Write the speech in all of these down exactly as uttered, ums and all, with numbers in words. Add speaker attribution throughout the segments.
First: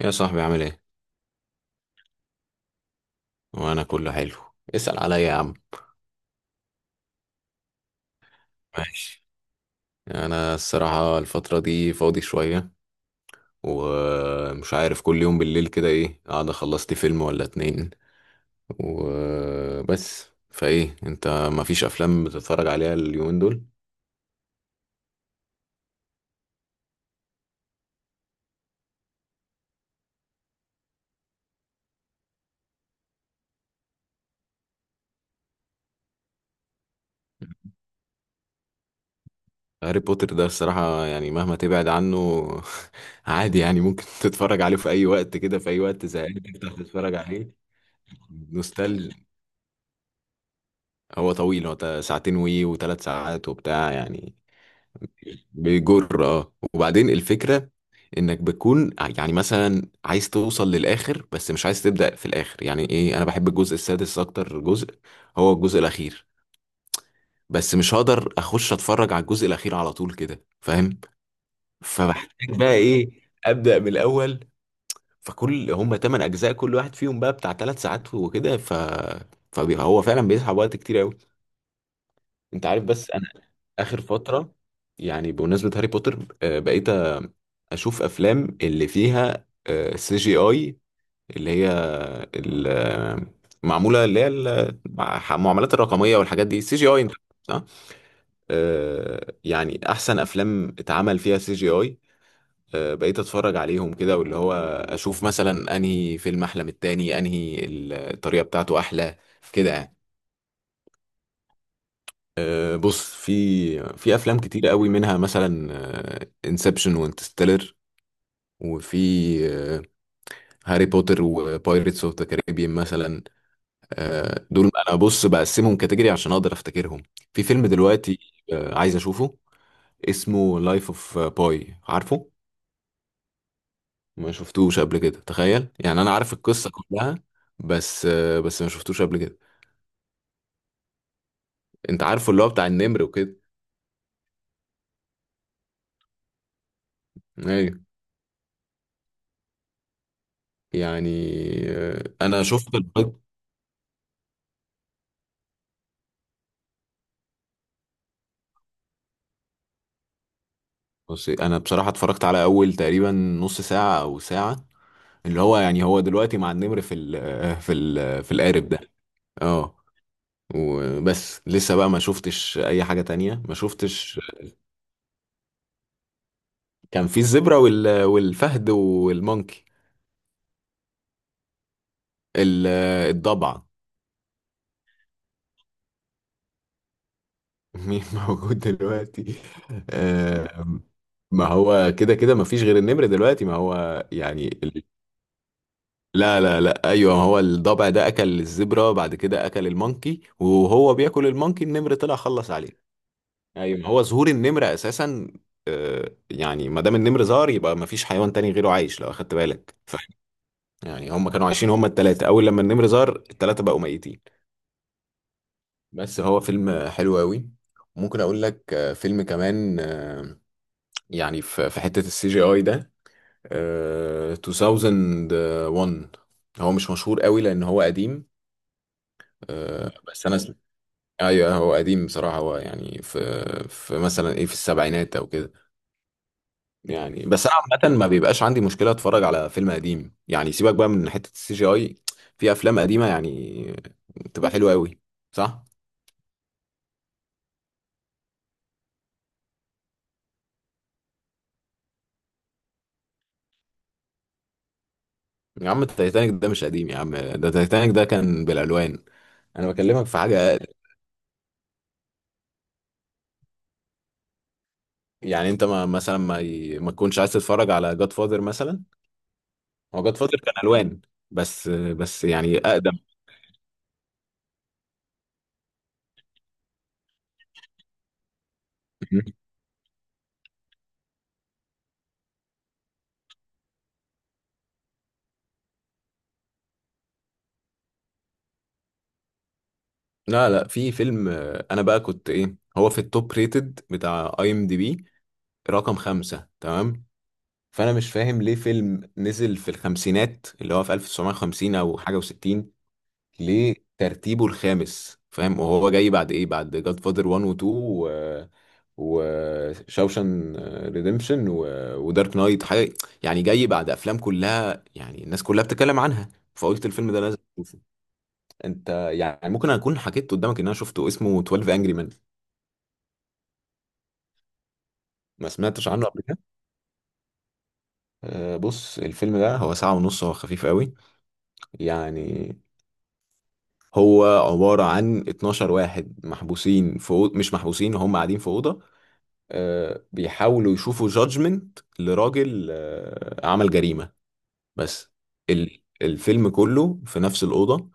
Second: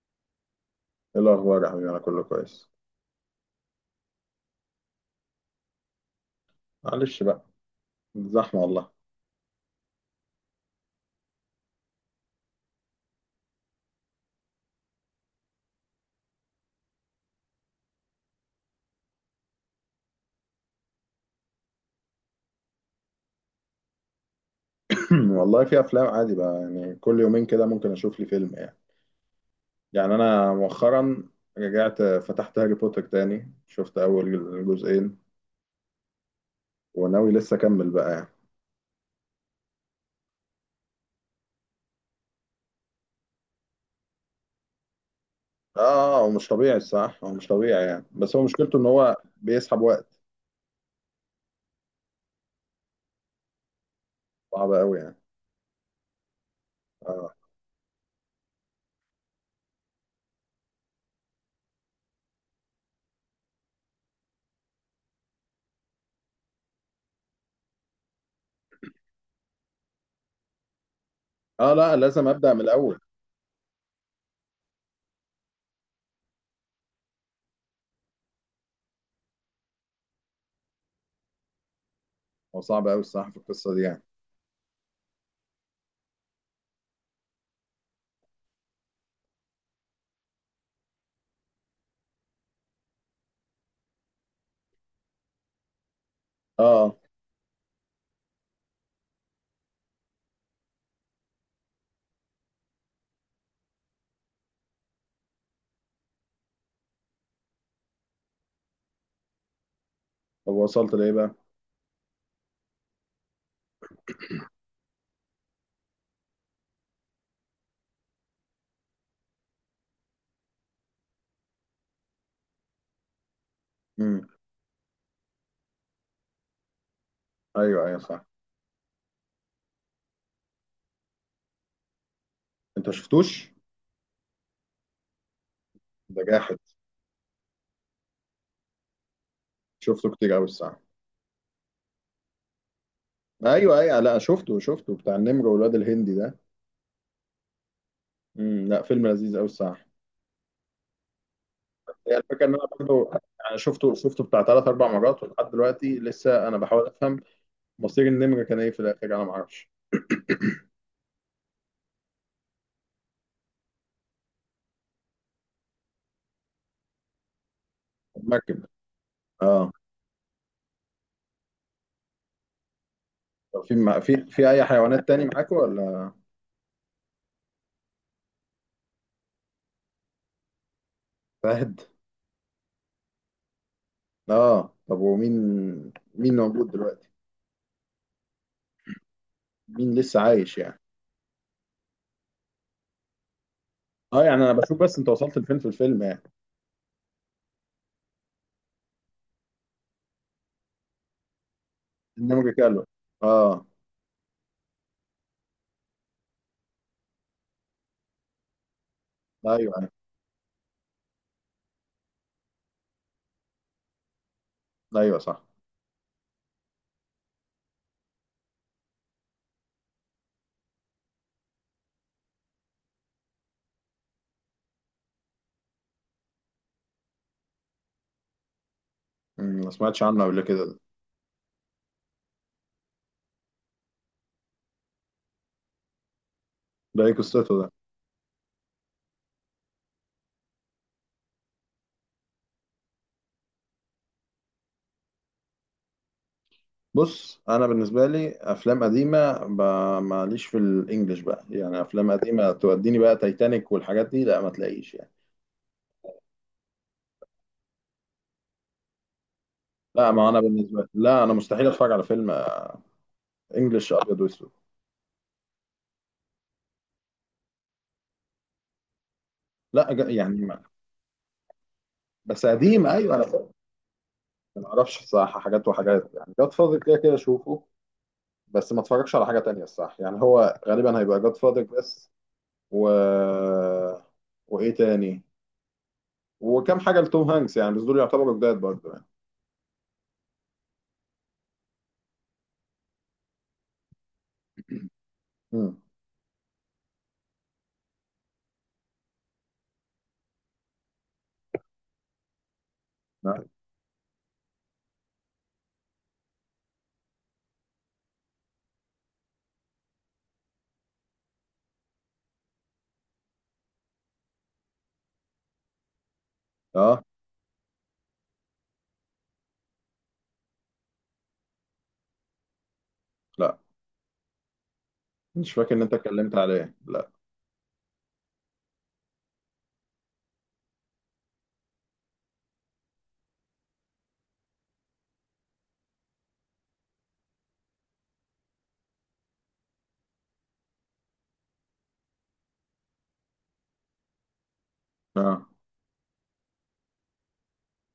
Speaker 1: يا صاحبي عامل ايه؟
Speaker 2: ايه الاخبار يا حبيبي؟ انا كله كويس.
Speaker 1: وانا كله حلو، اسأل عليا يا عم.
Speaker 2: معلش بقى، زحمه والله.
Speaker 1: ماشي. انا الصراحة الفترة دي فاضي شوية، ومش عارف كل يوم بالليل كده ايه، قاعد خلصت فيلم ولا اتنين وبس. فايه انت، مفيش افلام بتتفرج عليها اليومين دول؟
Speaker 2: والله في افلام، عادي بقى يعني كل يومين كده ممكن اشوف لي فيلم يعني. يعني انا مؤخرا رجعت فتحت هاري بوتر تاني، شفت اول جزئين وناوي لسه اكمل بقى يعني.
Speaker 1: هاري بوتر ده الصراحة يعني مهما تبعد عنه عادي يعني ممكن تتفرج عليه في اي وقت، كده في اي وقت
Speaker 2: اه، هو
Speaker 1: زهقان
Speaker 2: مش
Speaker 1: تفتح
Speaker 2: طبيعي
Speaker 1: تتفرج
Speaker 2: الصح، هو مش
Speaker 1: عليه.
Speaker 2: طبيعي يعني، بس هو مشكلته ان
Speaker 1: نوستالج.
Speaker 2: هو بيسحب وقت.
Speaker 1: هو طويل، هو تا- ساعتين وي وثلاث ساعات وبتاع يعني.
Speaker 2: صعب قوي يعني.
Speaker 1: بيجر، اه. وبعدين
Speaker 2: اه.
Speaker 1: الفكرة انك بتكون ع- يعني مثلا عايز توصل للاخر بس مش عايز تبدأ في الاخر، يعني ايه، انا بحب الجزء السادس اكتر جزء، هو الجزء الاخير، بس مش هقدر اخش اتفرج على الجزء الاخير على طول كده، فاهم.
Speaker 2: اه لا، لازم ابدا
Speaker 1: فبحتاج
Speaker 2: من
Speaker 1: بقى
Speaker 2: الاول.
Speaker 1: ايه، ابدأ من الاول. فكل هم تمن اجزاء، كل واحد فيهم بقى بتاع ثلاث ساعات وكده، ف فهو فعلا بيسحب وقت كتير قوي،
Speaker 2: هو
Speaker 1: انت عارف.
Speaker 2: صعب قوي
Speaker 1: بس
Speaker 2: الصح في القصه دي
Speaker 1: اخر
Speaker 2: يعني.
Speaker 1: فتره، يعني بمناسبه هاري بوتر، آه، بقيت آه، اشوف افلام اللي فيها سي جي اي، اللي هي ال- آه، معموله، اللي هي ال- مع- المعاملات الرقميه والحاجات دي،
Speaker 2: اه
Speaker 1: سي جي
Speaker 2: آه.
Speaker 1: اي، صح. آه، يعني احسن افلام اتعمل فيها سي جي اي بقيت اتفرج عليهم كده، واللي هو اشوف مثلا انهي فيلم احلى من التاني، انهي الطريقه بتاعته احلى كده يعني.
Speaker 2: طب وصلت لايه بقى؟
Speaker 1: آه، بص، في في افلام كتير قوي، منها مثلا انسبشن وانترستيلر، وفي هاري بوتر وبايرتس اوف ذا كاريبيان مثلا.
Speaker 2: امم
Speaker 1: آه، دول انا بص بقسمهم كاتيجوري عشان اقدر افتكرهم. في فيلم
Speaker 2: ايوه ايوه
Speaker 1: دلوقتي
Speaker 2: صح.
Speaker 1: آه، عايز اشوفه، اسمه لايف اوف باي، عارفه.
Speaker 2: انت شفتوش؟
Speaker 1: ما شفتوش قبل كده، تخيل، يعني انا
Speaker 2: ده
Speaker 1: عارف
Speaker 2: جاحد.
Speaker 1: القصة كلها بس، آه، بس ما شفتوش قبل كده.
Speaker 2: شفته كتير قوي الصح.
Speaker 1: انت عارفه اللي هو بتاع النمر وكده.
Speaker 2: ايوه ايوه لا، شفته شفته بتاع النمر والواد الهندي ده.
Speaker 1: ايوه.
Speaker 2: امم لا، فيلم لذيذ قوي الصراحه.
Speaker 1: يعني آه،
Speaker 2: هي
Speaker 1: انا
Speaker 2: الفكره ان انا
Speaker 1: شفت،
Speaker 2: برضه أنا شفته شفته بتاع ثلاث اربع مرات ولحد دلوقتي لسه انا بحاول افهم مصير النمر كان ايه في الاخر، انا ما اعرفش.
Speaker 1: بص انا بصراحه اتفرجت على اول تقريبا نص ساعه او ساعه، اللي هو يعني هو دلوقتي مع النمر في ال في ال في
Speaker 2: مركب.
Speaker 1: القارب ده.
Speaker 2: اه.
Speaker 1: اه. وبس لسه بقى، ما شفتش اي حاجه تانية، ما
Speaker 2: طب في مع- في
Speaker 1: شفتش.
Speaker 2: في اي حيوانات تاني معاكوا ولا؟
Speaker 1: كان في الزبره وال والفهد والمونكي،
Speaker 2: فهد.
Speaker 1: ال- الضبع.
Speaker 2: اه، طب ومين؟ مين موجود دلوقتي؟
Speaker 1: مين موجود دلوقتي.
Speaker 2: مين لسه عايش
Speaker 1: آه،
Speaker 2: يعني؟
Speaker 1: ما هو كده كده ما فيش غير النمر دلوقتي، ما هو
Speaker 2: اه، يعني
Speaker 1: يعني.
Speaker 2: انا بشوف بس انت وصلت لفين في الفيلم يعني.
Speaker 1: لا لا لا، ايوه، هو الضبع ده اكل الزبرة، بعد كده اكل المونكي، وهو بياكل المونكي النمر طلع خلص
Speaker 2: النمر
Speaker 1: عليه.
Speaker 2: كله. اه.
Speaker 1: ايوه ما هو ظهور النمر اساسا، آه، يعني ما دام النمر ظهر يبقى ما فيش حيوان تاني غيره عايش لو اخدت
Speaker 2: ايوه
Speaker 1: بالك.
Speaker 2: ايوه.
Speaker 1: ف يعني هم كانوا عايشين هم التلاتة، اول لما النمر ظهر التلاتة بقوا ميتين.
Speaker 2: أيوة، صح.
Speaker 1: بس هو فيلم حلو قوي. ممكن اقول لك آه، فيلم كمان، آه، يعني في في حتة السي جي اي ده، آه، ألفين وواحد، هو مش مشهور قوي لان هو قديم،
Speaker 2: أمم، ما
Speaker 1: آه،
Speaker 2: سمعتش عنه
Speaker 1: بس انا
Speaker 2: قبل كده ده.
Speaker 1: ايوه هو قديم بصراحه، هو يعني في، في مثلا ايه، في السبعينات او كده
Speaker 2: ده ايه
Speaker 1: يعني، بس انا
Speaker 2: قصته ده؟
Speaker 1: عامه ما بيبقاش عندي مشكله اتفرج على فيلم قديم، يعني سيبك بقى من حته السي جي اي، في افلام قديمه يعني بتبقى حلوه قوي، صح.
Speaker 2: بص، انا بالنسبه لي افلام قديمه ب- ماليش في الانجليش بقى يعني. افلام قديمه توديني بقى تايتانيك والحاجات دي، لا ما تلاقيش يعني.
Speaker 1: يا عم التايتانيك ده مش قديم يا عم، ده التايتانيك ده كان بالالوان، انا بكلمك
Speaker 2: لا،
Speaker 1: في
Speaker 2: ما
Speaker 1: حاجه
Speaker 2: انا
Speaker 1: أقل.
Speaker 2: بالنسبه لي، لا انا مستحيل اتفرج على فيلم انجليش ابيض واسود.
Speaker 1: يعني انت ما مثلا ما ي... ما تكونش عايز تتفرج على جاد فاذر مثلا.
Speaker 2: لا
Speaker 1: هو
Speaker 2: جا-
Speaker 1: جاد
Speaker 2: يعني
Speaker 1: فاذر كان
Speaker 2: ما.
Speaker 1: الوان بس، بس
Speaker 2: بس
Speaker 1: يعني
Speaker 2: قديم،
Speaker 1: اقدم.
Speaker 2: ايوه انا فاهم. ما اعرفش الصراحه، حاجات وحاجات يعني جاد فاضل كده كده اشوفه، بس ما اتفرجش على حاجه تانية الصراحه. يعني هو غالبا هيبقى جاد فاضل بس. و، وايه تاني، وكم حاجه لتوم هانكس يعني، بس دول يعتبروا جداد برضه يعني.
Speaker 1: لا لا، في فيلم، آه، انا بقى كنت ايه، هو في التوب ريتد بتاع اي ام دي بي
Speaker 2: امم
Speaker 1: رقم خمسة، تمام. فانا مش فاهم ليه فيلم نزل في الخمسينات اللي هو في ألف وتسعمية وخمسين او حاجة و60، ليه ترتيبه الخامس، فاهم، وهو جاي بعد ايه، بعد جاد فاذر واحد و اتنين و وشاوشان ريديمشن و... ودارك نايت حاجة، يعني جاي بعد افلام كلها يعني الناس كلها بتتكلم عنها، فقلت
Speaker 2: اه
Speaker 1: الفيلم ده لازم. انت يعني ممكن اكون حكيت قدامك ان انا شفته، اسمه اتناشر انجري مان.
Speaker 2: لا،
Speaker 1: ما
Speaker 2: مش فاكر ان
Speaker 1: سمعتش
Speaker 2: انت
Speaker 1: عنه قبل
Speaker 2: اتكلمت
Speaker 1: كده.
Speaker 2: عليه، لا.
Speaker 1: آه، بص الفيلم ده هو ساعة ونص، هو خفيف قوي يعني، هو عبارة عن اتناشر واحد محبوسين في أوض... مش محبوسين، هم قاعدين في أوضة، آه، بيحاولوا يشوفوا جادجمنت لراجل آه، عمل جريمة بس.
Speaker 2: اه
Speaker 1: ال... الفيلم كله في نفس الأوضة،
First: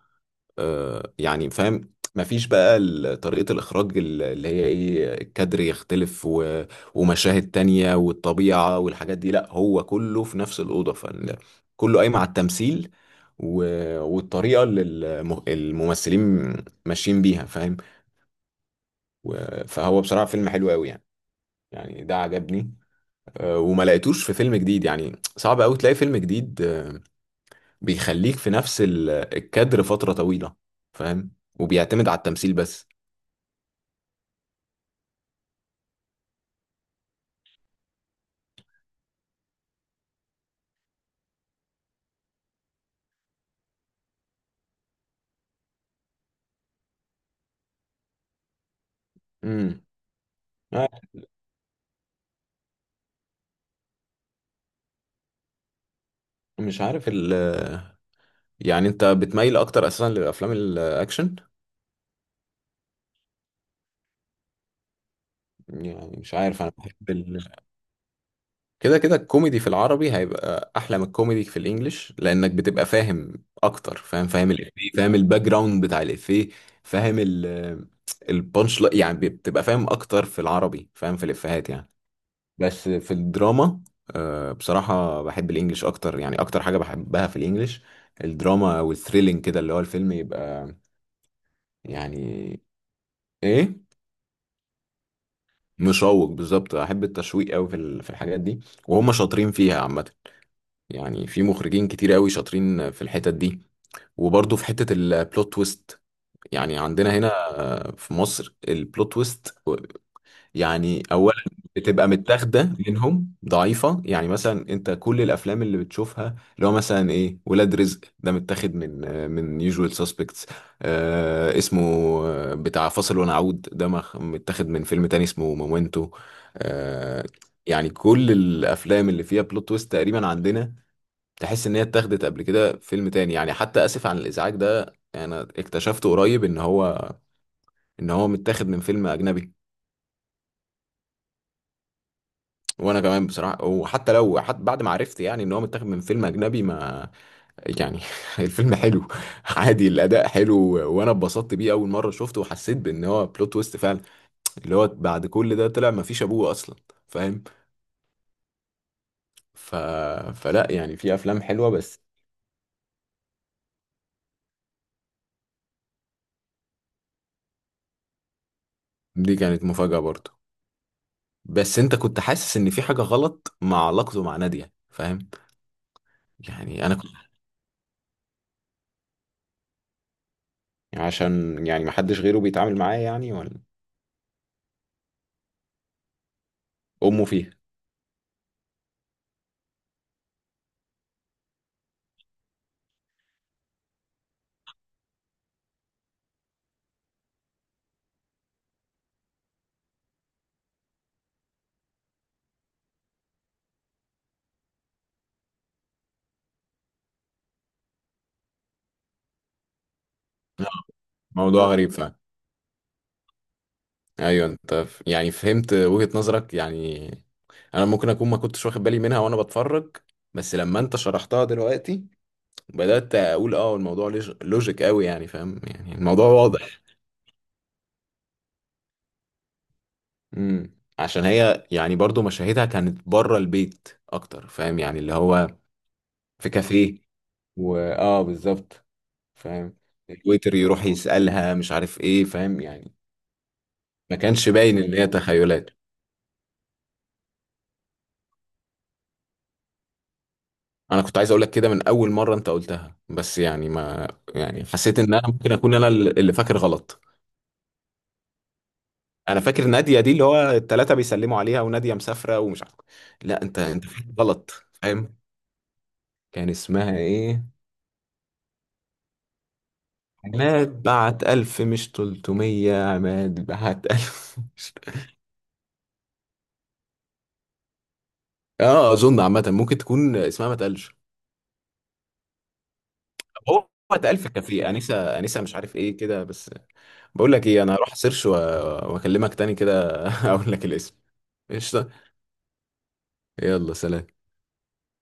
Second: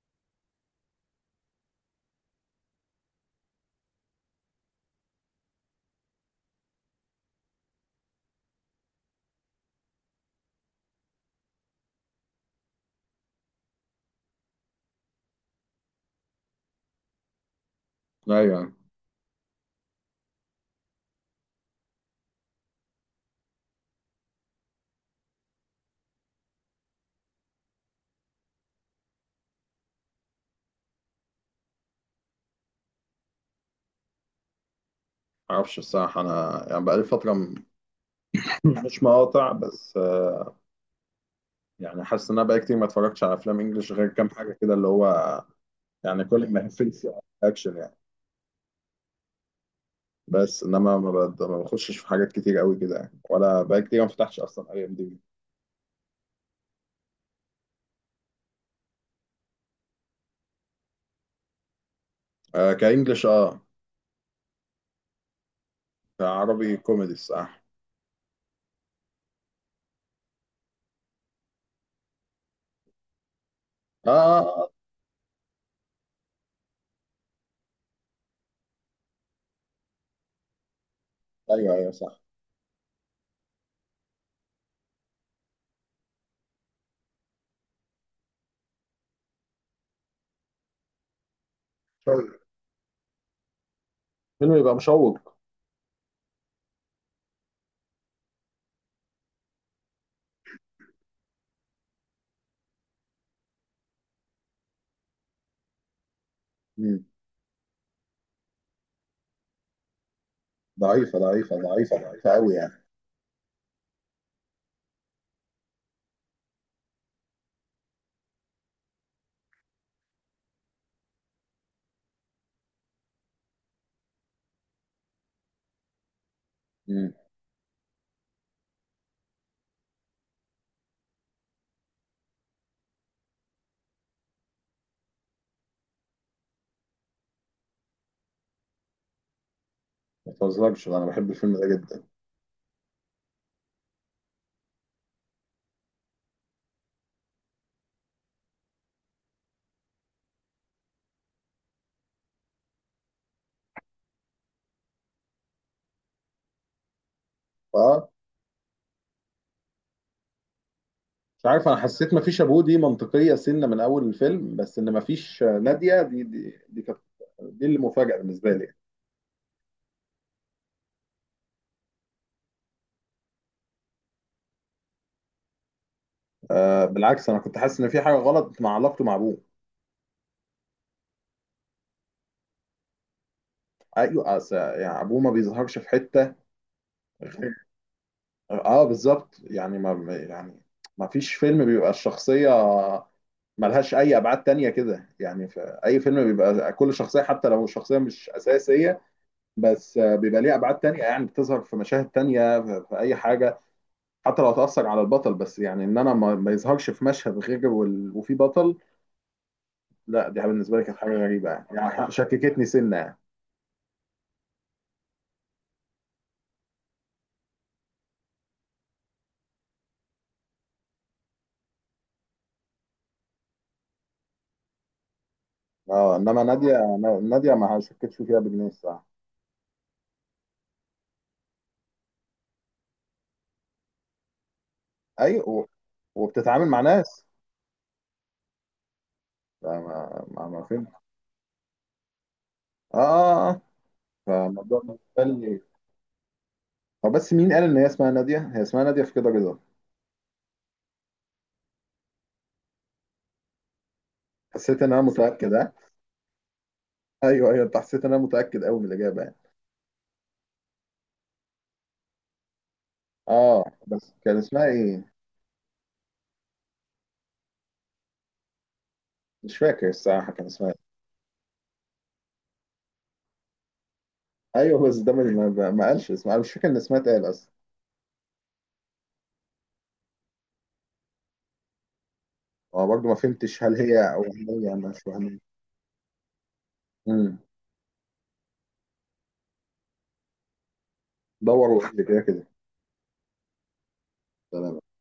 Speaker 1: آه، يعني فاهم، مفيش بقى ال- طريقة الإخراج ال- اللي هي إيه، الكادر يختلف و... ومشاهد تانية والطبيعة والحاجات دي، لأ هو كله في نفس الأوضة، فكله قايم على التمثيل و... والطريقة اللي الم- الممثلين ماشيين بيها، فاهم.
Speaker 2: ايوه.
Speaker 1: و... فهو بصراحة فيلم حلو أوي يعني، يعني ده عجبني. آه، وما لقيتوش في فيلم جديد، يعني صعب أوي تلاقي فيلم جديد آه، بيخليك في نفس ال- الكادر فترة طويلة، فاهم، وبيعتمد على التمثيل بس.
Speaker 2: معرفش الصراحة انا، يعني بقالي فترة م- مش مقاطع بس آه، يعني حاسس ان انا بقالي كتير ما اتفرجتش على افلام انجلش غير كام حاجة كده، اللي هو يعني كل ما يقفلش اكشن يعني.
Speaker 1: امم.
Speaker 2: بس انما ما بد- ما بخشش في حاجات كتير قوي كده يعني، ولا بقالي كتير ما فتحتش اصلا اي ام دي بي.
Speaker 1: مش عارف ال، يعني انت بتميل اكتر اساسا للافلام الاكشن.
Speaker 2: كانجلش، اه.
Speaker 1: يعني مش عارف، انا
Speaker 2: كعربي
Speaker 1: بحب
Speaker 2: كوميدي
Speaker 1: ال...
Speaker 2: الصراحة.
Speaker 1: كده كده الكوميدي في العربي هيبقى احلى من الكوميدي في الانجليش، لانك بتبقى فاهم اكتر،
Speaker 2: اه
Speaker 1: فاهم،
Speaker 2: آه،
Speaker 1: فاهم
Speaker 2: آه،
Speaker 1: الافيه، فاهم الباك جراوند بتاع الافيه، فاهم ال، البانش لا- يعني بتبقى فاهم اكتر في العربي، فاهم في الافيهات
Speaker 2: ايوه
Speaker 1: يعني.
Speaker 2: ايوه صح.
Speaker 1: بس في الدراما آه، بصراحة بحب الانجليش اكتر، يعني اكتر حاجة بحبها في الانجليش الدراما والثريلينج، كده اللي هو الفيلم يبقى
Speaker 2: شوق.
Speaker 1: يعني ايه،
Speaker 2: فيلم يبقى مشوق.
Speaker 1: مشوق بالظبط، احب التشويق قوي في ال- في الحاجات دي، وهم شاطرين فيها عامه، يعني في مخرجين كتير قوي شاطرين في الحتت دي. وبرضه في حته البلوت تويست، يعني
Speaker 2: مم.
Speaker 1: عندنا هنا في مصر البلوت تويست يعني
Speaker 2: ضعيفة
Speaker 1: اولا
Speaker 2: ضعيفة ضعيفة
Speaker 1: بتبقى
Speaker 2: ضعيفة قوي يعني.
Speaker 1: متاخده منهم، ضعيفه يعني. مثلا انت كل الافلام اللي بتشوفها اللي هو مثلا ايه، ولاد رزق ده متاخد من، آه، من يوجوال سسبكتس، آه اسمه، آه، بتاع فاصل ونعود ده مخ- متاخد من فيلم تاني اسمه مومنتو.
Speaker 2: مم.
Speaker 1: آه. يعني كل الافلام اللي فيها بلوت تويست تقريبا عندنا تحس ان هي اتاخدت قبل كده فيلم تاني، يعني حتى اسف عن الازعاج ده انا اكتشفته قريب ان هو ان هو متاخد من فيلم اجنبي.
Speaker 2: ما تهزرش، انا بحب الفيلم ده جدا.
Speaker 1: وانا كمان بصراحه، وحتى لو، حتى بعد ما عرفت يعني ان هو متاخد من فيلم اجنبي ما، يعني الفيلم حلو عادي، الاداء حلو، وانا اتبسطت بيه اول مره شفته، وحسيت بان هو بلوت تويست فعلا اللي هو بعد كل ده طلع ما فيش ابوه اصلا، فاهم.
Speaker 2: اه.
Speaker 1: ف... فلا يعني، في افلام
Speaker 2: مش عارف،
Speaker 1: حلوه
Speaker 2: انا
Speaker 1: بس.
Speaker 2: حسيت مفيش ابوه دي منطقيه سنه من اول الفيلم، بس ان مفيش ناديه دي دي دي كانت، دي اللي مفاجاه بالنسبه لي.
Speaker 1: دي كانت مفاجاه برضه، بس انت كنت حاسس ان في حاجه غلط مع علاقته مع ناديه، فاهم.
Speaker 2: آه
Speaker 1: يعني انا كنت،
Speaker 2: بالعكس انا كنت حاسس ان في حاجه غلط مع علاقته مع ابوه.
Speaker 1: عشان يعني ما حدش غيره بيتعامل معاه يعني، ولا
Speaker 2: ايوه، أس- يعني ابوه ما بيظهرش في حته
Speaker 1: امه فيها،
Speaker 2: غير- اه بالظبط، يعني ما يعني ما فيش فيلم بيبقى الشخصيه ملهاش اي ابعاد تانية كده يعني. في اي فيلم بيبقى كل شخصيه حتى لو الشخصيه مش اساسيه، بس آه، بيبقى ليها ابعاد تانية يعني بتظهر في مشاهد تانية في في اي حاجه، حتى لو هتأثر على البطل. بس يعني ان انا ما, ما يظهرش في مشهد غير وال... وفي بطل. لا، دي بالنسبه لي كانت حاجه غريبه
Speaker 1: موضوع
Speaker 2: يعني،
Speaker 1: غريب
Speaker 2: يعني
Speaker 1: فعلا.
Speaker 2: شككتني سنه يعني.
Speaker 1: ايوه انت ف- يعني فهمت وجهة نظرك، يعني انا ممكن اكون ما كنتش واخد بالي منها وانا بتفرج، بس لما انت شرحتها دلوقتي بدأت اقول اه الموضوع ليج- لوجيك قوي، يعني فاهم، يعني
Speaker 2: اه،
Speaker 1: الموضوع
Speaker 2: انما ناديه.
Speaker 1: واضح.
Speaker 2: ناديه ما شكتش فيها بجنيه الصراحه.
Speaker 1: امم، عشان هي يعني برضو مشاهدها كانت بره البيت اكتر، فاهم يعني اللي هو
Speaker 2: ايوه و-
Speaker 1: في
Speaker 2: وبتتعامل مع
Speaker 1: كافيه،
Speaker 2: ناس.
Speaker 1: واه بالظبط، فاهم،
Speaker 2: فما ما,
Speaker 1: الويتر
Speaker 2: ما
Speaker 1: يروح
Speaker 2: فين.
Speaker 1: يسألها مش عارف ايه، فاهم يعني،
Speaker 2: اه اه اه آه.
Speaker 1: ما كانش باين
Speaker 2: فالموضوع
Speaker 1: ان هي
Speaker 2: بالنسبه لي،
Speaker 1: تخيلات.
Speaker 2: هو بس مين قال ان هي اسمها ناديه؟ هي اسمها ناديه في كده رضا.
Speaker 1: انا كنت عايز اقول لك كده من اول مره انت قلتها، بس يعني ما، يعني
Speaker 2: حسيت ان
Speaker 1: حسيت
Speaker 2: انا
Speaker 1: ان انا ممكن
Speaker 2: متاكد، ها؟
Speaker 1: اكون انا اللي فاكر غلط.
Speaker 2: ايوه ايوه، انت حسيت ان انا متاكد قوي من الاجابه يعني.
Speaker 1: انا فاكر ناديه دي اللي هو الثلاثه بيسلموا عليها وناديه مسافره ومش عارف. لا انت
Speaker 2: اه
Speaker 1: انت فاكر
Speaker 2: بس كان
Speaker 1: غلط،
Speaker 2: اسمها ايه؟
Speaker 1: فاهم، كان اسمها ايه.
Speaker 2: مش فاكر الصراحه كان اسمها.
Speaker 1: عماد بعت ألف مش تلتمية، عماد بعت ألف مش-.
Speaker 2: ايوه بس ده ما، ما ما قالش اسمها. أنا مش فاكر ان اسمها اتقال اصلا.
Speaker 1: اه اظن عامه ممكن تكون اسمها ما تقلش.
Speaker 2: هو برضه ما فهمتش
Speaker 1: هو
Speaker 2: هل
Speaker 1: بعت
Speaker 2: هي او
Speaker 1: ألف كافيه،
Speaker 2: هي مش
Speaker 1: انسه
Speaker 2: وهمية.
Speaker 1: انسه مش عارف ايه كده بس. بقول
Speaker 2: امم
Speaker 1: لك ايه، انا هروح سيرش واكلمك تاني كده اقول لك الاسم.
Speaker 2: دور
Speaker 1: ايش.
Speaker 2: وقول لي كده كده.
Speaker 1: يلا سلام.
Speaker 2: تمام.